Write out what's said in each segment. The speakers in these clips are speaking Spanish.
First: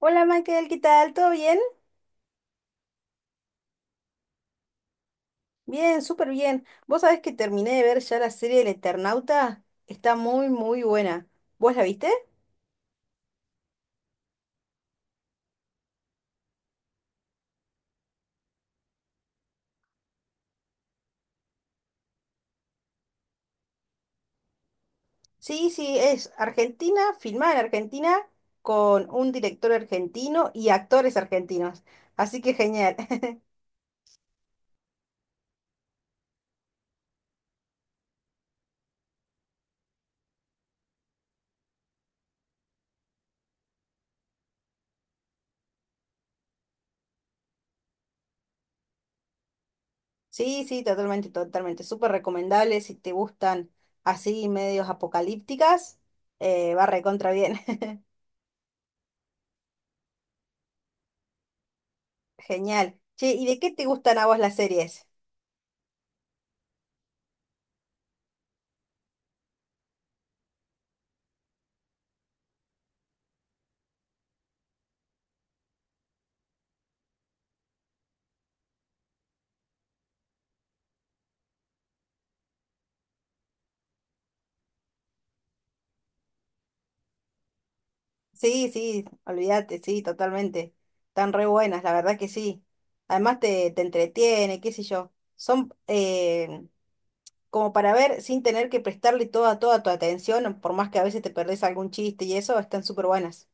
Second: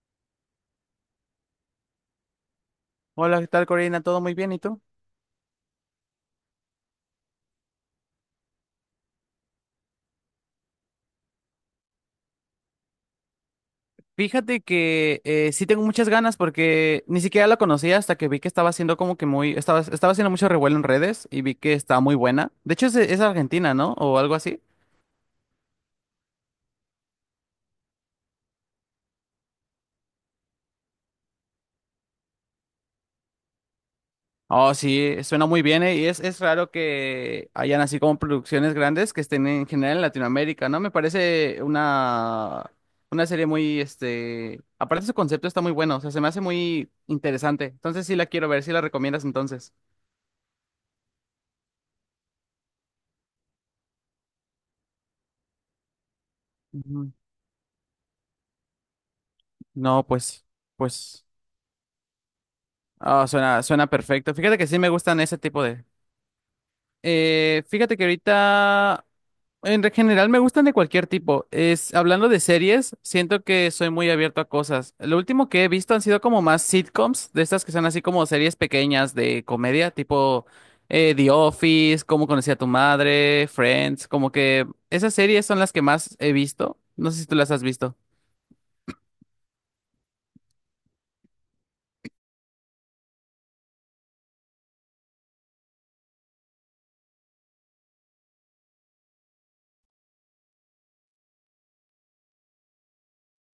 Hola Michael, ¿qué tal? ¿Todo bien? Hola, ¿qué tal, Corina? ¿Todo muy bien? ¿Y tú? Bien, súper bien. Vos sabés que terminé de ver ya la serie El Eternauta. Está muy, muy buena. ¿Vos la viste? Fíjate que sí tengo muchas ganas porque ni siquiera la conocía hasta que vi que estaba haciendo como que muy, estaba haciendo mucho revuelo en redes y vi que estaba muy buena. De hecho, es argentina, ¿no? O algo así. Sí, sí, es Argentina, filmada en Argentina, con un director argentino y actores argentinos. Así que genial. Oh, sí, suena muy bien, y es raro que hayan así como producciones grandes que estén en general en Latinoamérica, ¿no? Una serie muy, este, aparte su concepto está muy bueno, o sea, se me hace muy interesante. Entonces sí la quiero ver, sí la recomiendas entonces. Sí, sí, totalmente, totalmente. Súper recomendable si te gustan así medios apocalípticas. Va recontra bien. No, pues, Genial. ah, Che, ¿y de qué te suena gustan a perfecto. vos las Fíjate que sí me series? gustan ese tipo de. Fíjate que ahorita, general, me gustan de cualquier tipo. Es, hablando de series, siento que soy muy abierto a cosas. Lo último que he visto han sido como más sitcoms, de estas que son así como series pequeñas de comedia, tipo The Office, Cómo conocí a tu madre, Friends, como que esas series son las que más he visto. No sé si tú las has visto. Sí, sí, olvídate, sí, totalmente. Están re buenas, la verdad que sí. Además te entretiene, qué sé yo. Son como para ver sin tener que prestarle toda, toda tu atención, por más que a veces te perdés algún chiste y eso, están súper buenas.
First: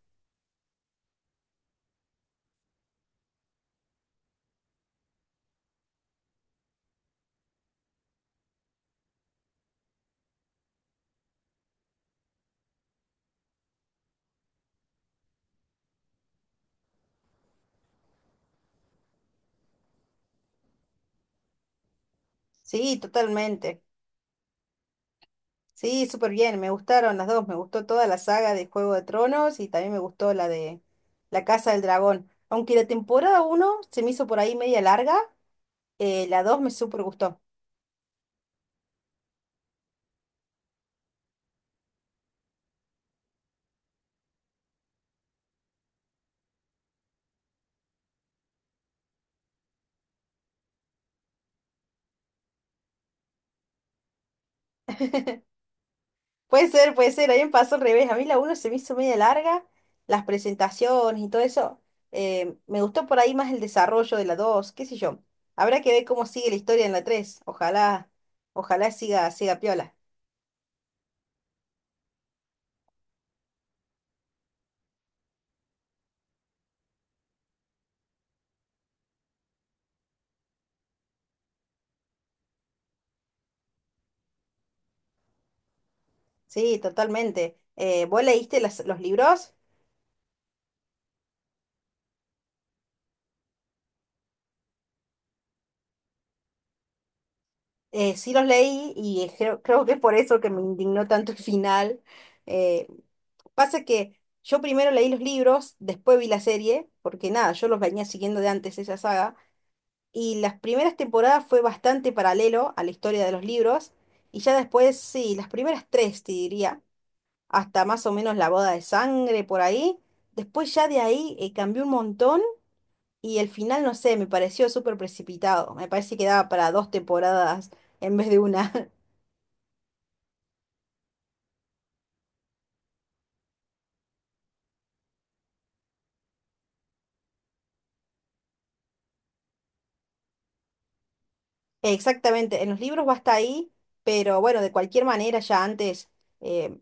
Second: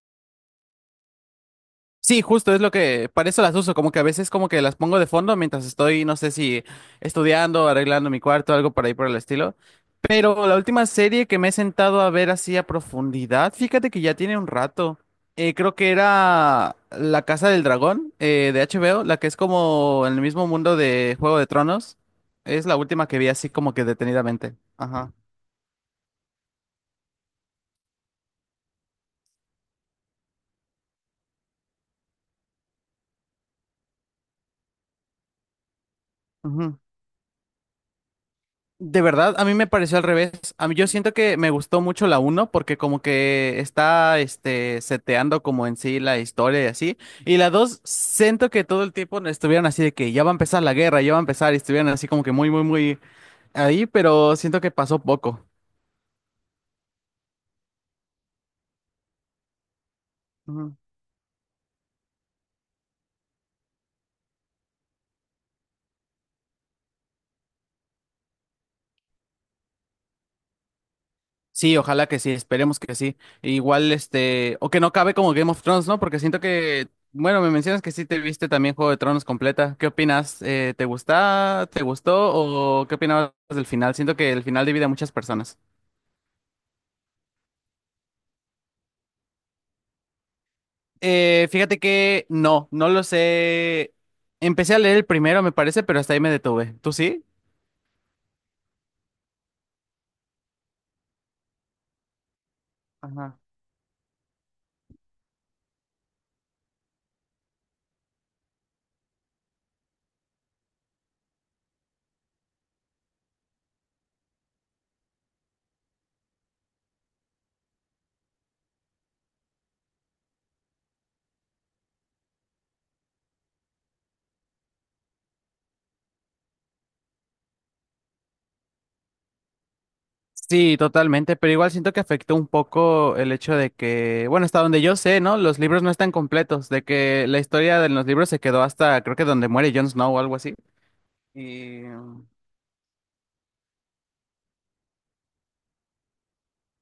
Sí, justo es lo que, para eso las uso, como que a veces como que las pongo de fondo mientras estoy, no sé si estudiando, arreglando mi cuarto, algo por ahí por el estilo. Pero la última serie que me he sentado a ver así a profundidad, fíjate que ya tiene un rato. Creo que era La Casa del Dragón de HBO, la que es como en el mismo mundo de Juego de Tronos. Es la Sí, última que vi así como totalmente. que detenidamente. Ajá. Sí, súper bien, me gustaron las dos. Me gustó toda la saga de Juego de Tronos y también me gustó la de La Casa del Dragón. Aunque la temporada uno se me hizo por ahí media larga, la 2 me súper gustó. De verdad, a mí me pareció al revés. A mí yo siento que me gustó mucho la uno porque como que está este seteando como en sí la historia y así. Y la 2 siento que todo el tiempo no estuvieron así de que ya va a empezar la guerra, ya va a empezar y estuvieron así como que muy muy muy ahí, pero siento que pasó poco. Puede ser, a mí me pasó al revés. A mí la uno se me hizo media larga, las presentaciones y todo eso. Me gustó por ahí más el desarrollo de la 2. Qué sé yo. Habrá que ver cómo sigue la historia en la tres. Ojalá, ojalá siga, siga piola. Sí, ojalá que sí, esperemos que sí. Igual, este, o que no cabe como Game of Thrones, ¿no? Porque siento que, bueno, me mencionas que sí te viste también Juego de Tronos completa. ¿Qué opinas? ¿Te gusta? ¿Te gustó? ¿O qué opinabas del final? Siento que el final divide a muchas personas. Sí, totalmente. ¿Vos leíste los libros? Fíjate que no, no lo sé. Empecé a leer el primero, me parece, pero hasta ahí me detuve. ¿Tú sí? Sí los leí y creo que es por eso que me indignó tanto el final. Eh, Ajá. pasa que yo primero leí los libros, después vi la serie, porque nada, yo los venía siguiendo de antes esa saga, y las primeras temporadas fue bastante paralelo a la historia de los libros, y ya después, sí, las primeras tres, te diría, hasta más o menos la boda de sangre por ahí, después ya de ahí cambió un montón y el final, no sé, me pareció súper precipitado, me parece que daba para dos temporadas en vez de una. Sí, totalmente, pero igual siento que afectó un poco el hecho de que, bueno, hasta donde yo sé, ¿no? Los libros no están completos, de que la historia de los libros se quedó hasta, creo que donde muere Jon Snow o algo así. Y um, Exactamente, en los libros va hasta ahí, pero bueno, de cualquier manera ya antes, eh,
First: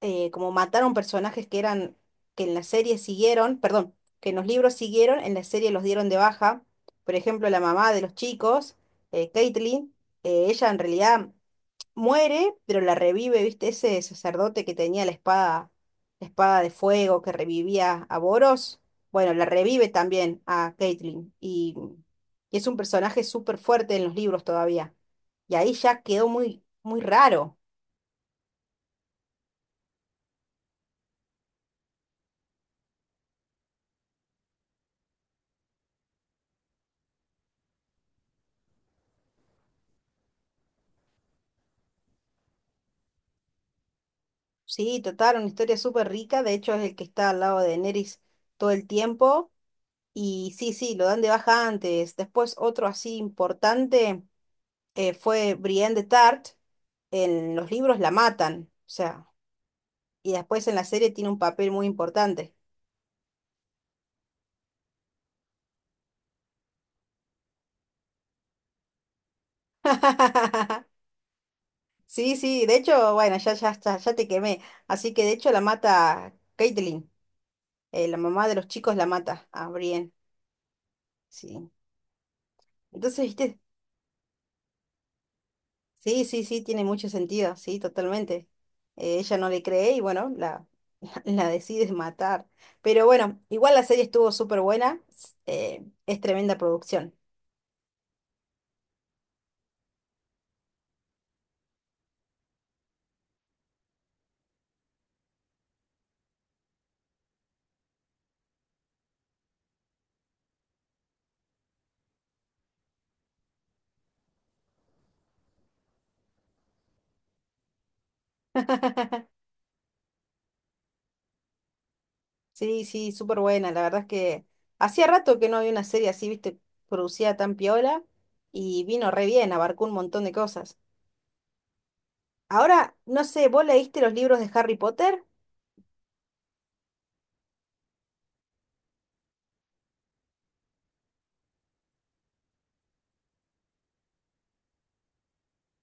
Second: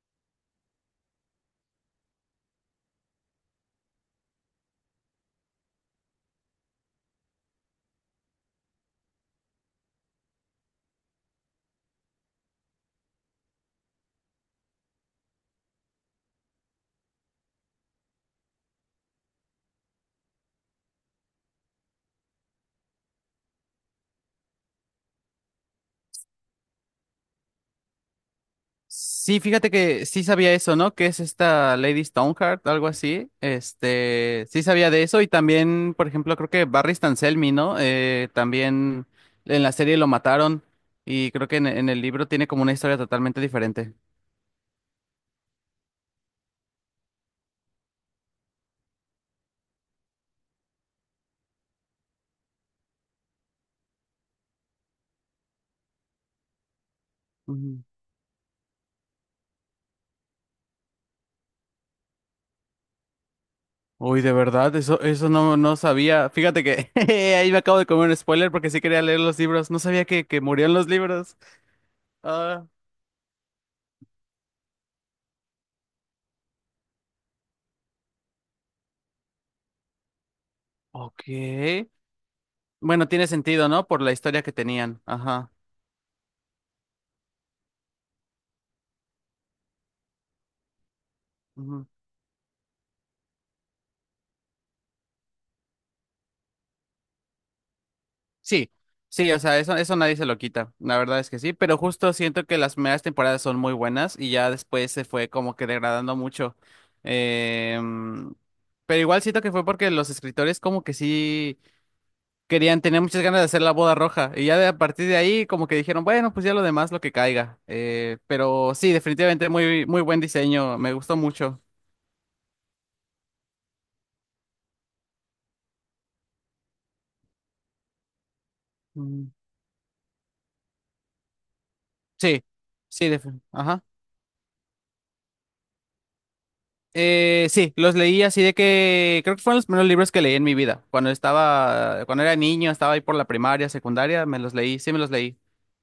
como mataron personajes que eran, que en la serie siguieron, perdón, que en los libros siguieron, en la serie los dieron de baja. Por ejemplo, la mamá de los chicos, Caitlyn, ella en realidad muere, pero la revive, ¿viste? Ese sacerdote que tenía la espada de fuego que revivía a Boros. Bueno, la revive también a Caitlyn y es un personaje súper fuerte en los libros todavía. Y ahí ya quedó muy, muy raro. sí, fíjate que sí sabía eso, ¿no? Que es esta Lady Stoneheart, algo así. Este, sí sabía de eso y también, por ejemplo, creo que Barry Selmy, ¿no? También en la serie lo mataron y creo que en el libro tiene como una historia totalmente diferente. Sí, total, una historia súper rica. De hecho, es el que está al lado de Daenerys todo el tiempo. Y sí, sí, lo dan de baja antes. Después otro así importante fue Brienne de Tart. En los libros la matan. O sea, y después en la serie tiene un papel muy importante. Uy, de verdad, eso no sabía. Fíjate que ahí me acabo de comer un spoiler porque sí quería leer los libros. No sabía que murieron los libros. Sí, sí, Ah, de hecho, bueno, ya, ya, está, ya te quemé. Así que de hecho la mata Caitlyn, la mamá de los chicos la mata a Brienne. Sí. ok. Bueno, Entonces, tiene ¿viste? sentido, ¿no? Por la historia que tenían. Ajá. Sí, sí, sí, tiene mucho sentido, sí, totalmente. Ella no le cree y bueno, la, la Ujú. decide matar. Pero bueno, igual la serie estuvo súper buena, es tremenda producción. Sí, sí, o sea, eso nadie se lo quita. La verdad es que sí, pero justo siento que las primeras temporadas son muy buenas y ya después se fue como que degradando mucho. Em, pero igual siento que fue porque los escritores como que sí. Querían, tenían muchas ganas de hacer la boda roja y ya de, a partir de ahí como que dijeron, bueno, pues ya lo demás lo que caiga. Pero sí, definitivamente muy, muy buen diseño, me gustó mucho. Sí, sí, súper buena. La verdad es que hacía rato que no había una serie así, viste, producida tan piola y vino re Mm, bien, abarcó un montón de cosas. sí, Ahora, no sé, ¿vos ajá. leíste los libros de Harry Potter? Sí, los leí así de que creo que fueron los primeros libros que leí en mi vida. Cuando era niño, estaba ahí por la primaria, secundaria, me los leí, sí me los leí.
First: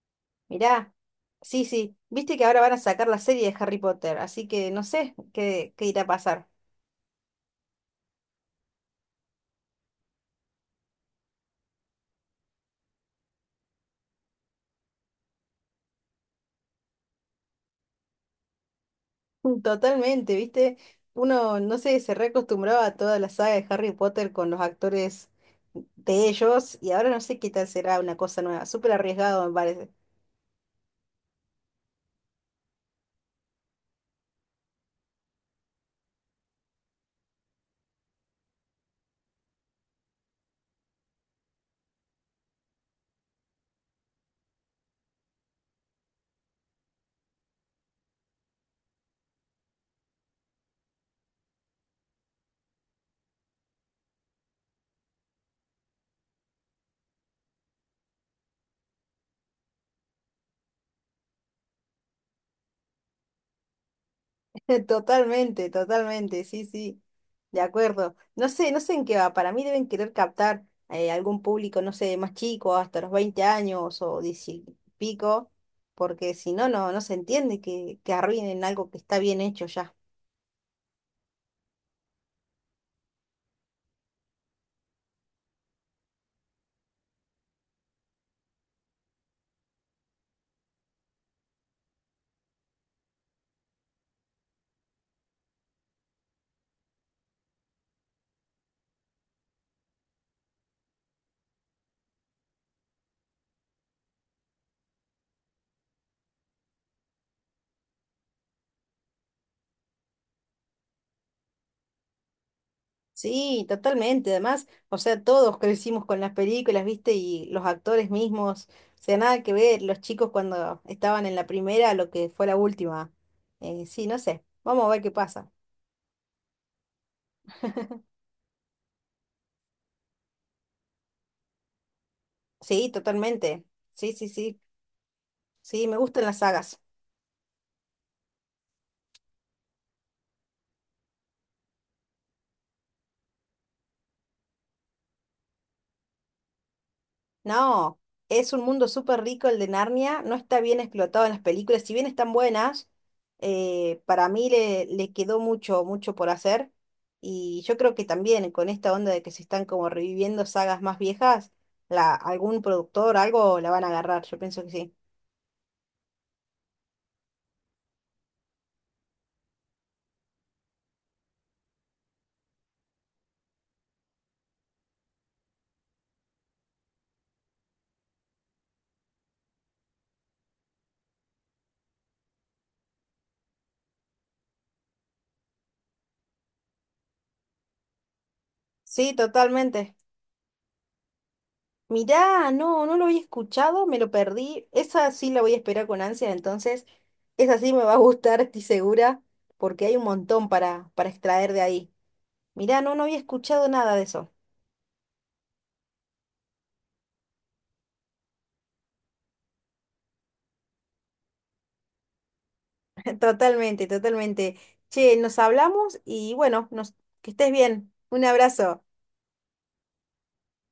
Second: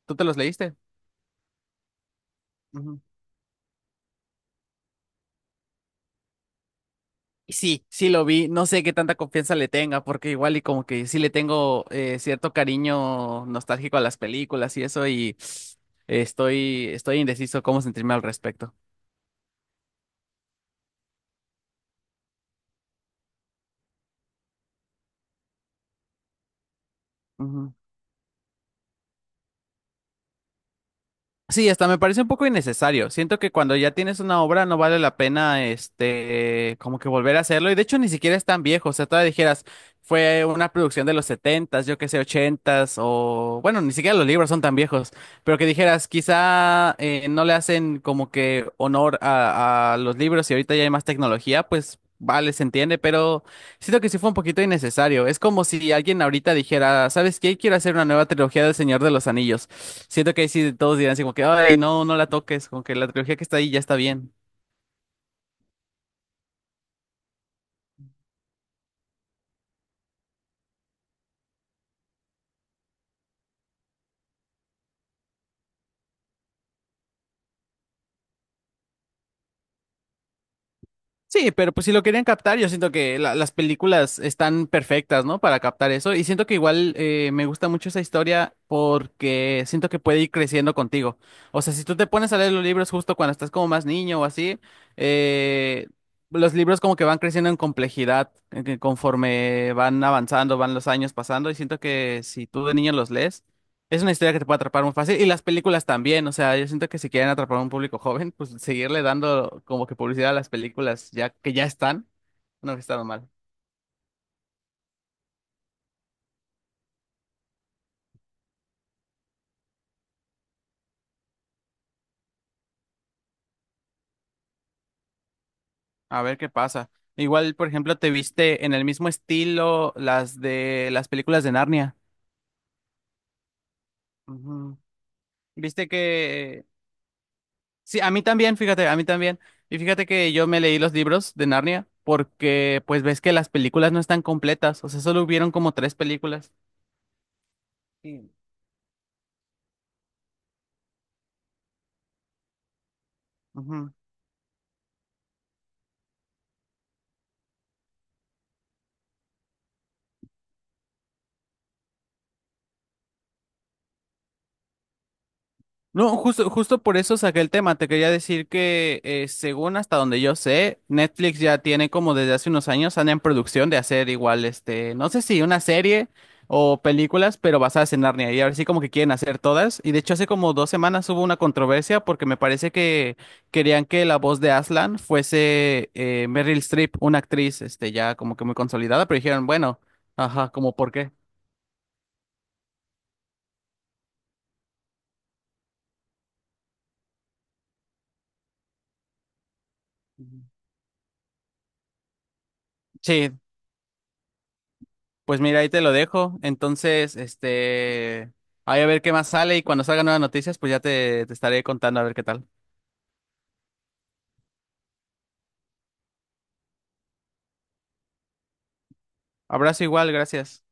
¿Tú te los leíste? Mirá, sí, sí, viste que ahora van a sacar la serie de Harry Potter, así que no sé qué, qué irá a pasar. Sí, sí lo vi. No sé qué tanta confianza le tenga, porque igual y como que sí le tengo cierto cariño nostálgico a las películas y eso, y estoy indeciso cómo sentirme al respecto. Mm, totalmente, viste, uno, no sé, se reacostumbraba a toda la saga de Harry Potter con los actores de ellos y ahora no sé qué tal será una cosa nueva, súper arriesgado me parece. Sí, hasta me parece un poco innecesario. Siento que cuando ya tienes una obra no vale la pena, este, como que volver a hacerlo. Y de hecho ni siquiera es tan viejo. O sea, todavía dijeras, fue una producción de los setentas, yo qué sé, ochentas, o bueno, ni siquiera los libros son tan viejos. Pero que dijeras, quizá no le hacen como que honor a los libros y ahorita ya hay más tecnología, pues vale, se entiende. Pero siento que sí fue un poquito innecesario. Es como si alguien ahorita dijera, ¿sabes qué? Quiero hacer una nueva trilogía del Señor de los Anillos. Siento que ahí sí todos dirán así como que, ay, no la toques, como que la trilogía que está ahí ya está bien. Totalmente, totalmente, sí, sí, de acuerdo. No sé, no sé en qué va, para mí deben querer captar algún público, no sé, más chico, hasta los 20 años o 10 y pico, porque si no, no se entiende que arruinen algo que está bien hecho ya. Sí, pero pues si lo querían captar, yo siento que las películas están perfectas, ¿no? Para captar eso. Y siento que igual me gusta mucho esa historia porque siento que puede ir creciendo contigo. O sea, si tú te pones a leer los libros justo cuando estás como más niño o así, eh, los libros como que van creciendo en complejidad que conforme van avanzando, van los años pasando. Y siento que si tú de niño los lees, es una historia que te puede atrapar muy fácil y las películas también, o sea, yo siento que si quieren atrapar a un público joven, pues seguirle dando como que publicidad a las películas ya que ya están, no que están mal. Sí, totalmente, además, o sea, todos crecimos con las películas, ¿viste? Y los actores mismos, o sea, nada que ver, los chicos cuando estaban en la primera, a lo que fue la última. Sí, no sé, vamos a ver qué pasa. A ver qué pasa. Igual, por ejemplo, te viste en el mismo estilo las de las películas de Narnia. Sí, totalmente. Sí, sí, sí. Ujú. Sí, Viste me gustan las que sagas. sí, a mí también, fíjate, a mí también. Y fíjate que yo me leí los libros de Narnia porque pues ves que las películas no están completas, o sea, solo hubieron como 3 películas. No, Sí. es un mundo súper rico el de Narnia. No está bien explotado en las películas. Si bien están buenas, Ujú. Para mí le quedó mucho, mucho por hacer. Y yo creo que también con esta onda de que se están como reviviendo sagas más viejas, la, algún productor, algo la van a agarrar. Yo pienso que sí. No, justo por eso saqué el tema. Te quería decir que, según hasta donde yo sé, Netflix ya tiene como desde hace unos años, anda en producción de hacer igual, este, no sé si una serie o películas, pero basadas en Narnia. Y ahora sí como que quieren hacer todas. Y de hecho hace como 2 semanas hubo una controversia porque me parece que querían que la voz de Aslan fuese Meryl Streep, una actriz, este, ya como que muy consolidada, Sí, pero dijeron, bueno, totalmente. ajá, como por qué. Mirá, no, no lo había escuchado, me lo perdí. Esa sí la voy a esperar con ansia, entonces esa sí me va a gustar, estoy segura, porque hay un Ujú. montón para extraer de ahí. Mirá, no, no había Sí, escuchado nada de eso. pues mira, ahí te lo dejo. Entonces, este, ahí a ver qué más sale y cuando salgan nuevas noticias, pues ya te estaré contando a ver qué tal. Totalmente, totalmente. Che, nos hablamos y bueno, nos, que estés bien. Un abrazo. Abrazo igual, gracias.